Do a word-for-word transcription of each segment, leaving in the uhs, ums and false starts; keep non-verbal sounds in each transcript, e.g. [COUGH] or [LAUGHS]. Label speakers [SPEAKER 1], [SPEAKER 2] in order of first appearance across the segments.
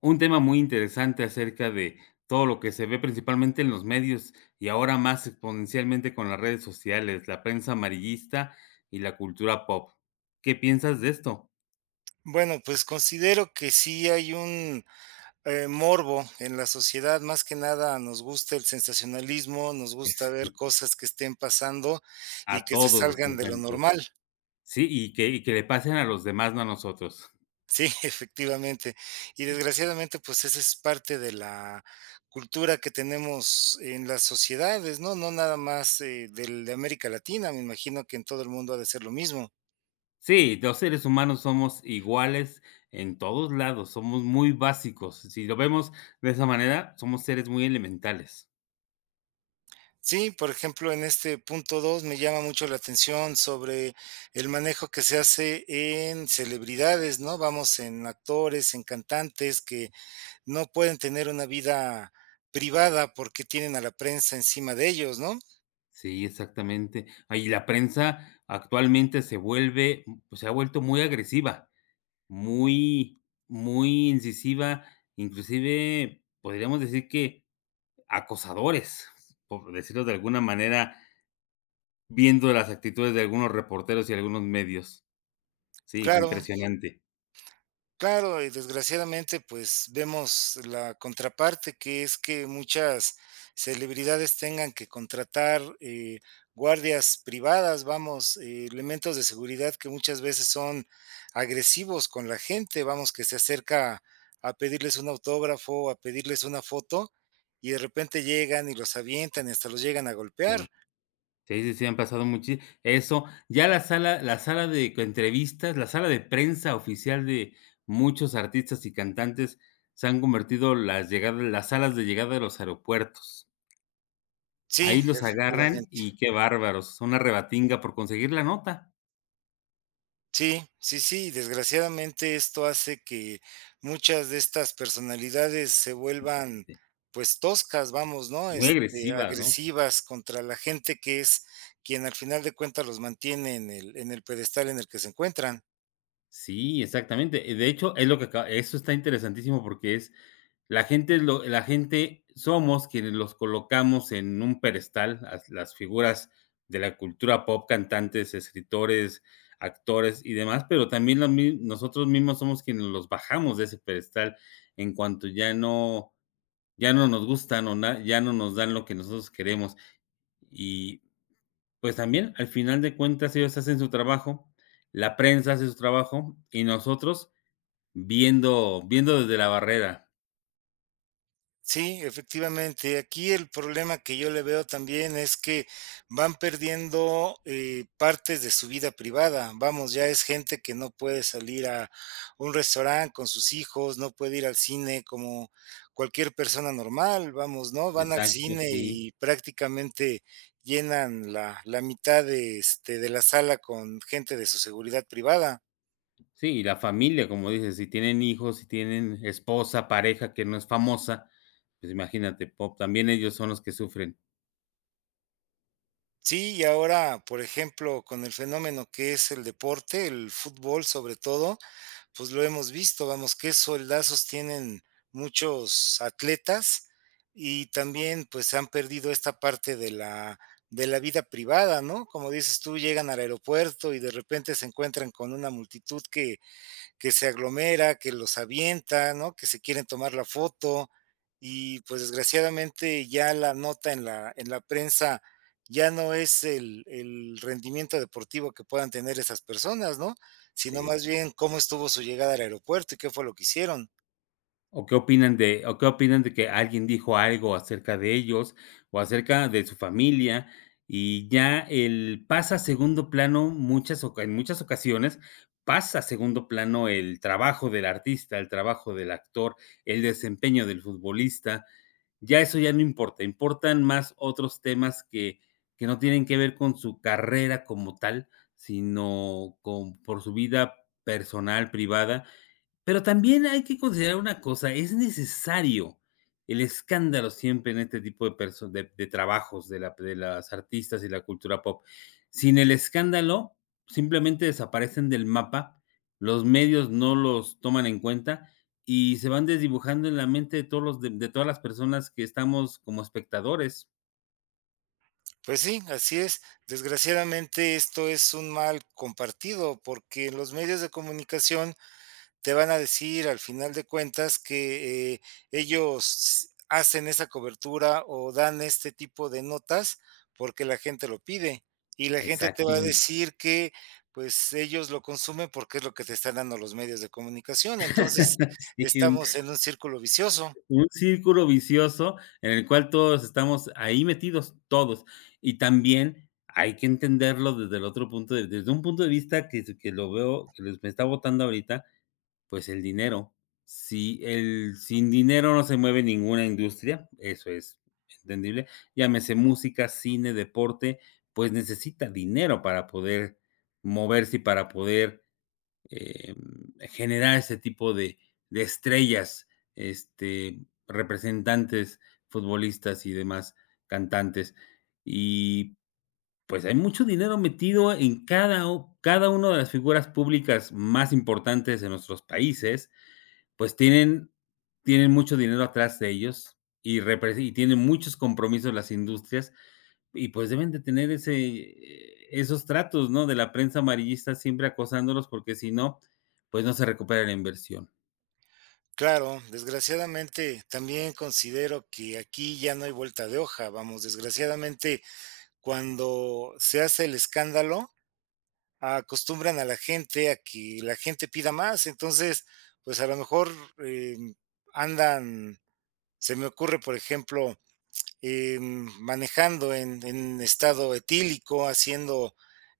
[SPEAKER 1] Un tema muy interesante acerca de todo lo que se ve principalmente en los medios y ahora más exponencialmente con las redes sociales, la prensa amarillista y la cultura pop. ¿Qué piensas de esto?
[SPEAKER 2] Bueno, pues considero que sí hay un eh, morbo en la sociedad, más que nada nos gusta el sensacionalismo, nos
[SPEAKER 1] Eh,
[SPEAKER 2] gusta ver
[SPEAKER 1] sí,
[SPEAKER 2] cosas que estén pasando y
[SPEAKER 1] a
[SPEAKER 2] que se
[SPEAKER 1] todos nos
[SPEAKER 2] salgan de lo
[SPEAKER 1] encanta.
[SPEAKER 2] normal.
[SPEAKER 1] Sí, y que y que le pasen a los demás, no a nosotros.
[SPEAKER 2] Sí, [LAUGHS] efectivamente. Y desgraciadamente, pues esa es parte de la cultura que tenemos en las sociedades, ¿no? No nada más eh, del, de América Latina, me imagino que en todo el mundo ha de ser lo mismo.
[SPEAKER 1] Sí, los seres humanos somos iguales en todos lados, somos muy básicos. Si lo vemos de esa manera, somos seres muy elementales.
[SPEAKER 2] Sí, por ejemplo, en este punto dos me llama mucho la atención sobre el manejo que se hace en celebridades, ¿no? Vamos, en actores, en cantantes que no pueden tener una vida privada porque tienen a la prensa encima de ellos, ¿no?
[SPEAKER 1] Sí, exactamente. Ay, la prensa actualmente se vuelve, pues, se ha vuelto muy agresiva, muy, muy incisiva, inclusive podríamos decir que acosadores, por decirlo de alguna manera, viendo las actitudes de algunos reporteros y algunos medios. Sí,
[SPEAKER 2] Claro,
[SPEAKER 1] impresionante.
[SPEAKER 2] claro, y desgraciadamente, pues vemos la contraparte, que es que muchas celebridades tengan que contratar eh, guardias privadas, vamos, eh, elementos de seguridad que muchas veces son agresivos con la gente, vamos, que se acerca a pedirles un autógrafo, a pedirles una foto, y de repente llegan y los avientan y hasta los llegan a golpear.
[SPEAKER 1] Sí. Sí, sí, sí, han pasado muchi eso, ya la sala la sala de entrevistas, la sala de prensa oficial de muchos artistas y cantantes se han convertido las llegadas las salas de llegada de los aeropuertos.
[SPEAKER 2] Sí,
[SPEAKER 1] Ahí los agarran
[SPEAKER 2] efectivamente.
[SPEAKER 1] y qué bárbaros, una rebatinga por conseguir la nota,
[SPEAKER 2] Sí, sí, sí, desgraciadamente esto hace que muchas de estas personalidades se vuelvan, pues, toscas, vamos, ¿no?
[SPEAKER 1] muy
[SPEAKER 2] Este,
[SPEAKER 1] agresivas, ¿no?
[SPEAKER 2] agresivas contra la gente que es quien al final de cuentas los mantiene en el en el pedestal en el que se encuentran.
[SPEAKER 1] Sí, exactamente. De hecho, es lo que acaba eso está interesantísimo porque es la gente es lo la gente somos quienes los colocamos en un pedestal, las las figuras de la cultura pop, cantantes, escritores, actores y demás, pero también lo mi nosotros mismos somos quienes los bajamos de ese pedestal en cuanto ya no ya no nos gustan o na ya no nos dan lo que nosotros queremos. Y, pues, también, al final de cuentas, ellos hacen su trabajo, la prensa hace su trabajo y nosotros Viendo viendo desde la barrera.
[SPEAKER 2] Sí, efectivamente. Aquí el problema que yo le veo también es que van perdiendo eh, partes de su vida privada. Vamos, ya es gente que no puede salir a un restaurante con sus hijos, no puede ir al cine como cualquier persona normal. Vamos, ¿no? Van al
[SPEAKER 1] Exacto,
[SPEAKER 2] cine
[SPEAKER 1] sí.
[SPEAKER 2] y prácticamente llenan la, la mitad de, este, de la sala con gente de su seguridad privada.
[SPEAKER 1] Sí, y la familia, como dices, si tienen hijos, si tienen esposa, pareja que no es famosa, pues imagínate, pop también ellos son los que sufren.
[SPEAKER 2] Sí, y ahora, por ejemplo, con el fenómeno que es el deporte, el fútbol sobre todo, pues lo hemos visto, vamos, qué soldazos tienen muchos atletas y también pues han perdido esta parte de la, de la vida privada, ¿no? Como dices tú, llegan al aeropuerto y de repente se encuentran con una multitud que que se aglomera, que los avienta, ¿no? Que se quieren tomar la foto y pues desgraciadamente ya la nota en la, en la prensa ya no es el, el rendimiento deportivo que puedan tener esas personas, ¿no? Sino
[SPEAKER 1] Sí.
[SPEAKER 2] más bien cómo estuvo su llegada al aeropuerto y qué fue lo que hicieron.
[SPEAKER 1] ¿O qué opinan de o qué opinan de que alguien dijo algo acerca de ellos o acerca de su familia? Y ya el pasa a segundo plano muchas oca en muchas ocasiones pasa a segundo plano el trabajo del artista, el trabajo del actor, el desempeño del futbolista. Ya eso ya no importa, importan más otros temas que que no tienen que ver con su carrera como tal, sino con por su vida personal, privada, pero también hay que considerar una cosa, es necesario el escándalo siempre en este tipo de perso de de trabajos de la de las artistas y la cultura pop. Sin el escándalo, simplemente desaparecen del mapa, los medios no los toman en cuenta y se van desdibujando en la mente de todos los de de todas las personas que estamos como espectadores.
[SPEAKER 2] Pues sí, así es. Desgraciadamente esto es un mal compartido porque los medios de comunicación te van a decir al final de cuentas que, eh, ellos hacen esa cobertura o dan este tipo de notas porque la gente lo pide, y la gente te va a
[SPEAKER 1] Exactamente.
[SPEAKER 2] decir que, pues, ellos lo consumen porque es lo que te están dando los medios de comunicación. Entonces,
[SPEAKER 1] [LAUGHS] Sí.
[SPEAKER 2] estamos en un círculo vicioso.
[SPEAKER 1] Un círculo vicioso en el cual todos estamos ahí metidos, todos. Y también hay que entenderlo desde el otro punto de desde un punto de vista que que lo veo, que les me está botando ahorita, pues el dinero. Si el sin dinero no se mueve ninguna industria, eso es entendible. Llámese música, cine, deporte, pues necesita dinero para poder moverse y para poder eh, generar este tipo de, de estrellas, este, representantes, futbolistas y demás cantantes. Y pues hay mucho dinero metido en cada, u- cada una de las figuras públicas más importantes de nuestros países, pues tienen, tienen mucho dinero atrás de ellos y, repre- y tienen muchos compromisos las industrias y pues deben de tener ese, eh, esos tratos, ¿no? De la prensa amarillista siempre acosándolos, porque si no, pues no se recupera la inversión.
[SPEAKER 2] Claro, desgraciadamente también considero que aquí ya no hay vuelta de hoja, vamos, desgraciadamente, cuando se hace el escándalo, acostumbran a la gente a que la gente pida más. Entonces, pues a lo mejor em, andan, se me ocurre, por ejemplo, em, manejando en, en estado etílico, haciendo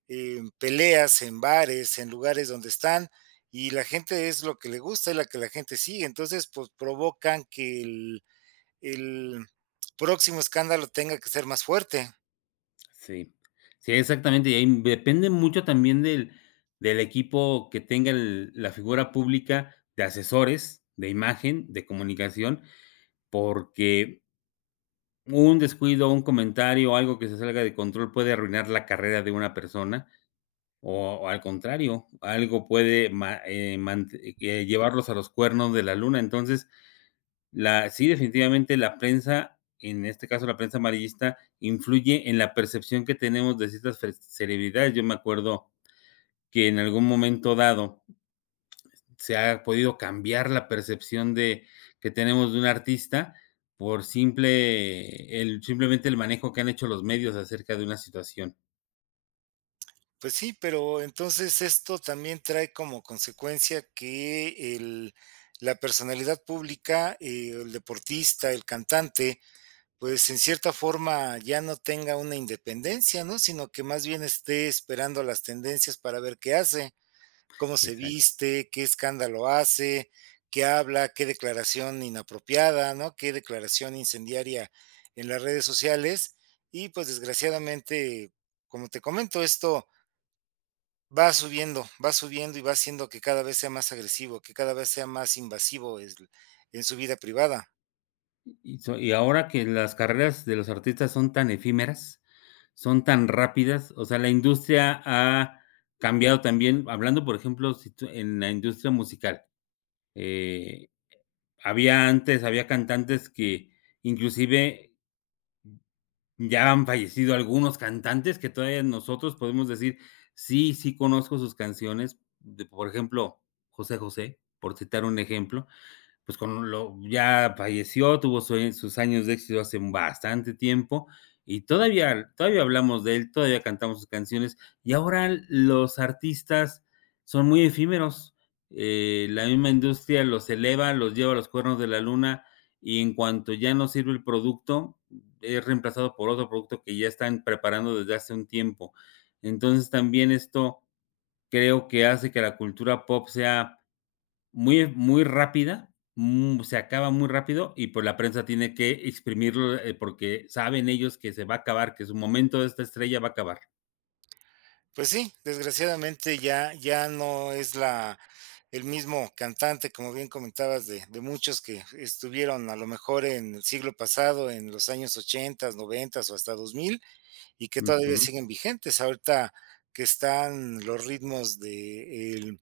[SPEAKER 2] em, peleas en bares, en lugares donde están, y la gente es lo que le gusta, es la que la gente sigue. Entonces, pues provocan que el, el próximo escándalo tenga que ser más fuerte.
[SPEAKER 1] Sí. Sí, exactamente. Y ahí depende mucho también del, del equipo que tenga el- la figura pública de asesores, de imagen, de comunicación, porque un descuido, un comentario o algo que se salga de control puede arruinar la carrera de una persona. O o al contrario, algo puede ma eh, mant eh, llevarlos a los cuernos de la luna. Entonces, la sí, definitivamente la prensa, en este caso la prensa amarillista, influye en la percepción que tenemos de ciertas fre celebridades. Yo me acuerdo que en algún momento dado se ha podido cambiar la percepción de que tenemos de un artista por simple el simplemente el manejo que han hecho los medios acerca de una situación.
[SPEAKER 2] Pues sí, pero entonces esto también trae como consecuencia que el la personalidad pública, eh, el deportista, el cantante, pues en cierta forma ya no tenga una independencia, ¿no? Sino que más bien esté esperando las tendencias para ver qué hace, cómo se
[SPEAKER 1] Esa
[SPEAKER 2] viste, qué escándalo hace, qué habla, qué declaración inapropiada, ¿no? Qué declaración incendiaria en las redes sociales. Y pues desgraciadamente, como te comento, esto va subiendo, va subiendo y va haciendo que cada vez sea más agresivo, que cada vez sea más invasivo es en su vida privada.
[SPEAKER 1] Y so y ahora que las carreras de los artistas son tan efímeras, son tan rápidas, o sea, la industria ha cambiado también, hablando, por ejemplo, si tú en la industria musical, eh, había antes había cantantes que inclusive ya han fallecido algunos cantantes que todavía nosotros podemos decir: "Sí, sí conozco sus canciones", de por ejemplo, José José, por citar un ejemplo, pues, con lo ya falleció, tuvo su sus años de éxito hace bastante tiempo, y todavía todavía hablamos de él, todavía cantamos sus canciones, y ahora los artistas son muy efímeros. Eh, la misma industria los eleva, los lleva a los cuernos de la luna, y en cuanto ya no sirve el producto, es reemplazado por otro producto que ya están preparando desde hace un tiempo. Entonces, también esto creo que hace que la cultura pop sea muy muy rápida, mm, se acaba muy rápido y, pues, la prensa tiene que exprimirlo, eh, porque saben ellos que se va a acabar, que su momento de esta estrella va a acabar.
[SPEAKER 2] Pues sí, desgraciadamente ya ya no es la el mismo cantante, como bien comentabas, de de muchos que estuvieron a lo mejor en el siglo pasado, en los años ochenta, noventa o hasta dos mil, y que todavía
[SPEAKER 1] Ujú.
[SPEAKER 2] siguen vigentes. Ahorita que están los ritmos del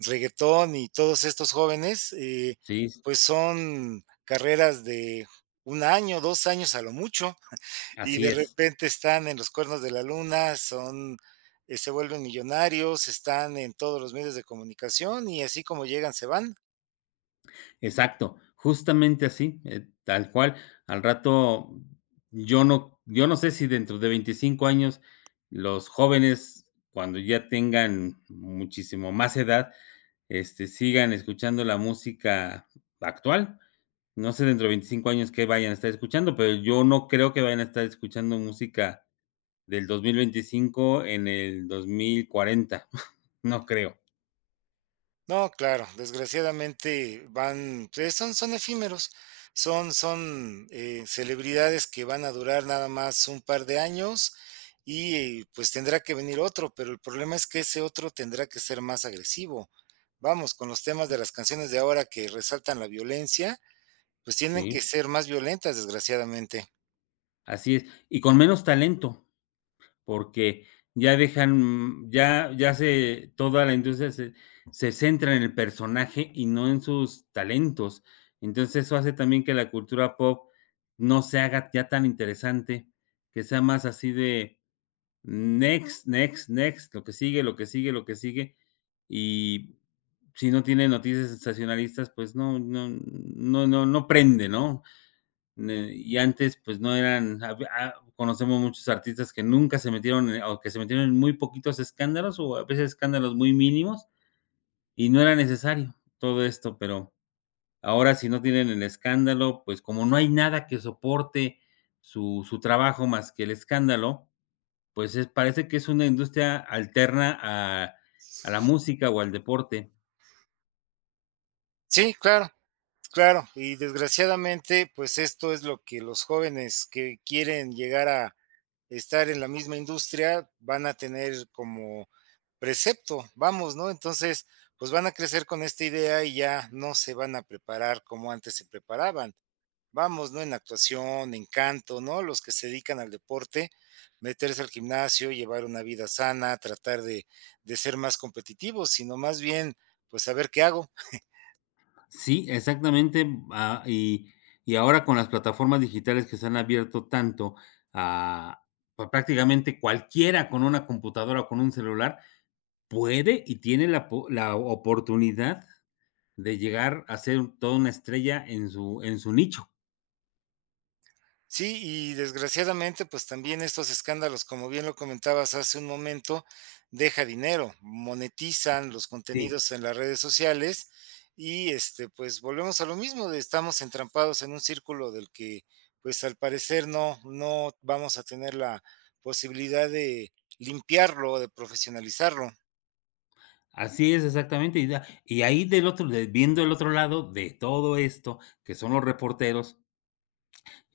[SPEAKER 2] reggaetón y todos estos jóvenes, eh,
[SPEAKER 1] Sí, s
[SPEAKER 2] pues son carreras de un año, dos años a lo mucho, y
[SPEAKER 1] así
[SPEAKER 2] de
[SPEAKER 1] es.
[SPEAKER 2] repente están en los cuernos de la luna, son, eh, se vuelven millonarios, están en todos los medios de comunicación y así como llegan, se van.
[SPEAKER 1] Exacto, justamente así, eh, tal cual. Al rato, yo no yo no sé si dentro de veinticinco años los jóvenes, cuando ya tengan muchísimo más edad, este, sigan escuchando la música actual. No sé dentro de veinticinco años qué vayan a estar escuchando, pero yo no creo que vayan a estar escuchando música del dos mil veinticinco en el dos mil cuarenta. [LAUGHS] No creo,
[SPEAKER 2] No, claro, desgraciadamente van, pues, son son efímeros, son son, eh, celebridades que van a durar nada más un par de años y, eh, pues, tendrá que venir otro, pero el problema es que ese otro tendrá que ser más agresivo. Vamos, con los temas de las canciones de ahora que resaltan la violencia, pues, tienen
[SPEAKER 1] ¿sí?
[SPEAKER 2] que ser más violentas, desgraciadamente.
[SPEAKER 1] Así es, y con menos talento, porque ya dejan, ya ya se toda la industria se se centra en el personaje y no en sus talentos. Entonces, eso hace también que la cultura pop no se haga ya tan interesante, que sea más así de next, next, next, lo que sigue, lo que sigue, lo que sigue. Y si no tiene noticias sensacionalistas, pues no, no, no, no, no prende, ¿no? Ne- Y antes, pues no eran, hab- ah, conocemos muchos artistas que nunca se metieron, en- o que se metieron en muy poquitos escándalos, o a veces escándalos muy mínimos, y no era necesario todo esto, pero ahora si no tienen el escándalo, pues como no hay nada que soporte su, su trabajo más que el escándalo, pues es parece que es una industria alterna a a la música o al deporte.
[SPEAKER 2] Sí, claro, claro, y desgraciadamente, pues, esto es lo que los jóvenes que quieren llegar a estar en la misma industria, van a tener como precepto, vamos, ¿no? Entonces, pues van a crecer con esta idea y ya no se van a preparar como antes se preparaban. Vamos, ¿no? En actuación, en canto, ¿no? Los que se dedican al deporte, meterse al gimnasio, llevar una vida sana, tratar de, de ser más competitivos, sino más bien, pues saber qué hago.
[SPEAKER 1] Sí, exactamente, ah, y y ahora con las plataformas digitales que se han abierto tanto a pues, prácticamente cualquiera con una computadora o con un celular puede y tiene la po la oportunidad de llegar a ser toda una estrella en su en su nicho.
[SPEAKER 2] Sí, y desgraciadamente, pues también estos escándalos, como bien lo comentabas hace un momento, deja dinero, monetizan los
[SPEAKER 1] Sí.
[SPEAKER 2] contenidos en las redes sociales y este, pues volvemos a lo mismo, de estamos entrampados en un círculo del que, pues al parecer no, no vamos a tener la posibilidad de limpiarlo o de profesionalizarlo.
[SPEAKER 1] Así es, exactamente, y da y ahí del otro de viendo el otro lado de todo esto, que son los reporteros,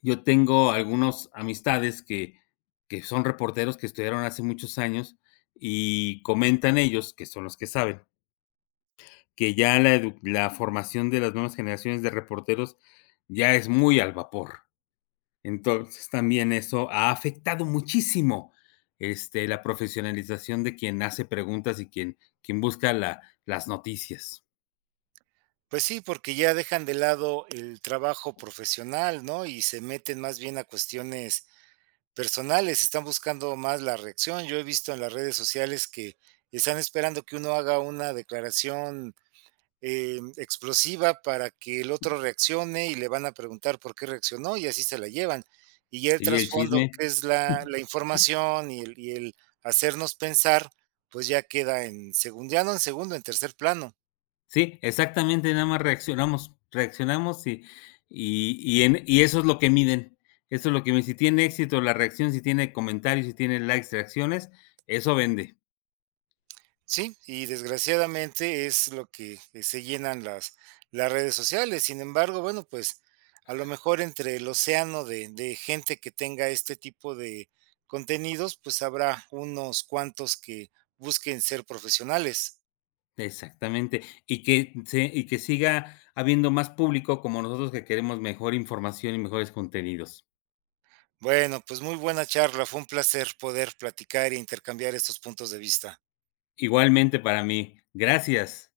[SPEAKER 1] yo tengo algunos amistades que, que son reporteros que estudiaron hace muchos años y comentan ellos, que son los que saben, que ya la, edu- la formación de las nuevas generaciones de reporteros ya es muy al vapor. Entonces también eso ha afectado muchísimo este, la profesionalización de quien hace preguntas y quien, quien busca la, las noticias.
[SPEAKER 2] Pues sí, porque ya dejan de lado el trabajo profesional, ¿no? Y se meten más bien a cuestiones personales, están buscando más la reacción. Yo he visto en las redes sociales que están esperando que uno haga una declaración, em, explosiva para que el otro reaccione y le van a preguntar por qué reaccionó y así se la llevan. Y ya el
[SPEAKER 1] Sí, el chisme.
[SPEAKER 2] trasfondo, que es la la información y el y el hacernos pensar, pues ya queda en segundo, ya no en segundo, en tercer plano.
[SPEAKER 1] Sí, exactamente, nada más reaccionamos, reaccionamos y y y en y eso es lo que miden, eso es lo que miden, si tiene éxito la reacción, si tiene comentarios, si tiene likes, reacciones, eso vende.
[SPEAKER 2] Sí, y desgraciadamente es lo que eh, se llenan las, las redes sociales. Sin embargo, bueno, pues a lo mejor entre el océano de, de gente que tenga este tipo de contenidos, pues habrá unos cuantos que busquen ser profesionales.
[SPEAKER 1] Exactamente, y que se y que siga habiendo más público como nosotros que queremos mejor información y mejores contenidos.
[SPEAKER 2] Bueno, pues muy buena charla, fue un placer poder platicar e intercambiar estos puntos de vista.
[SPEAKER 1] Igualmente para mí, gracias.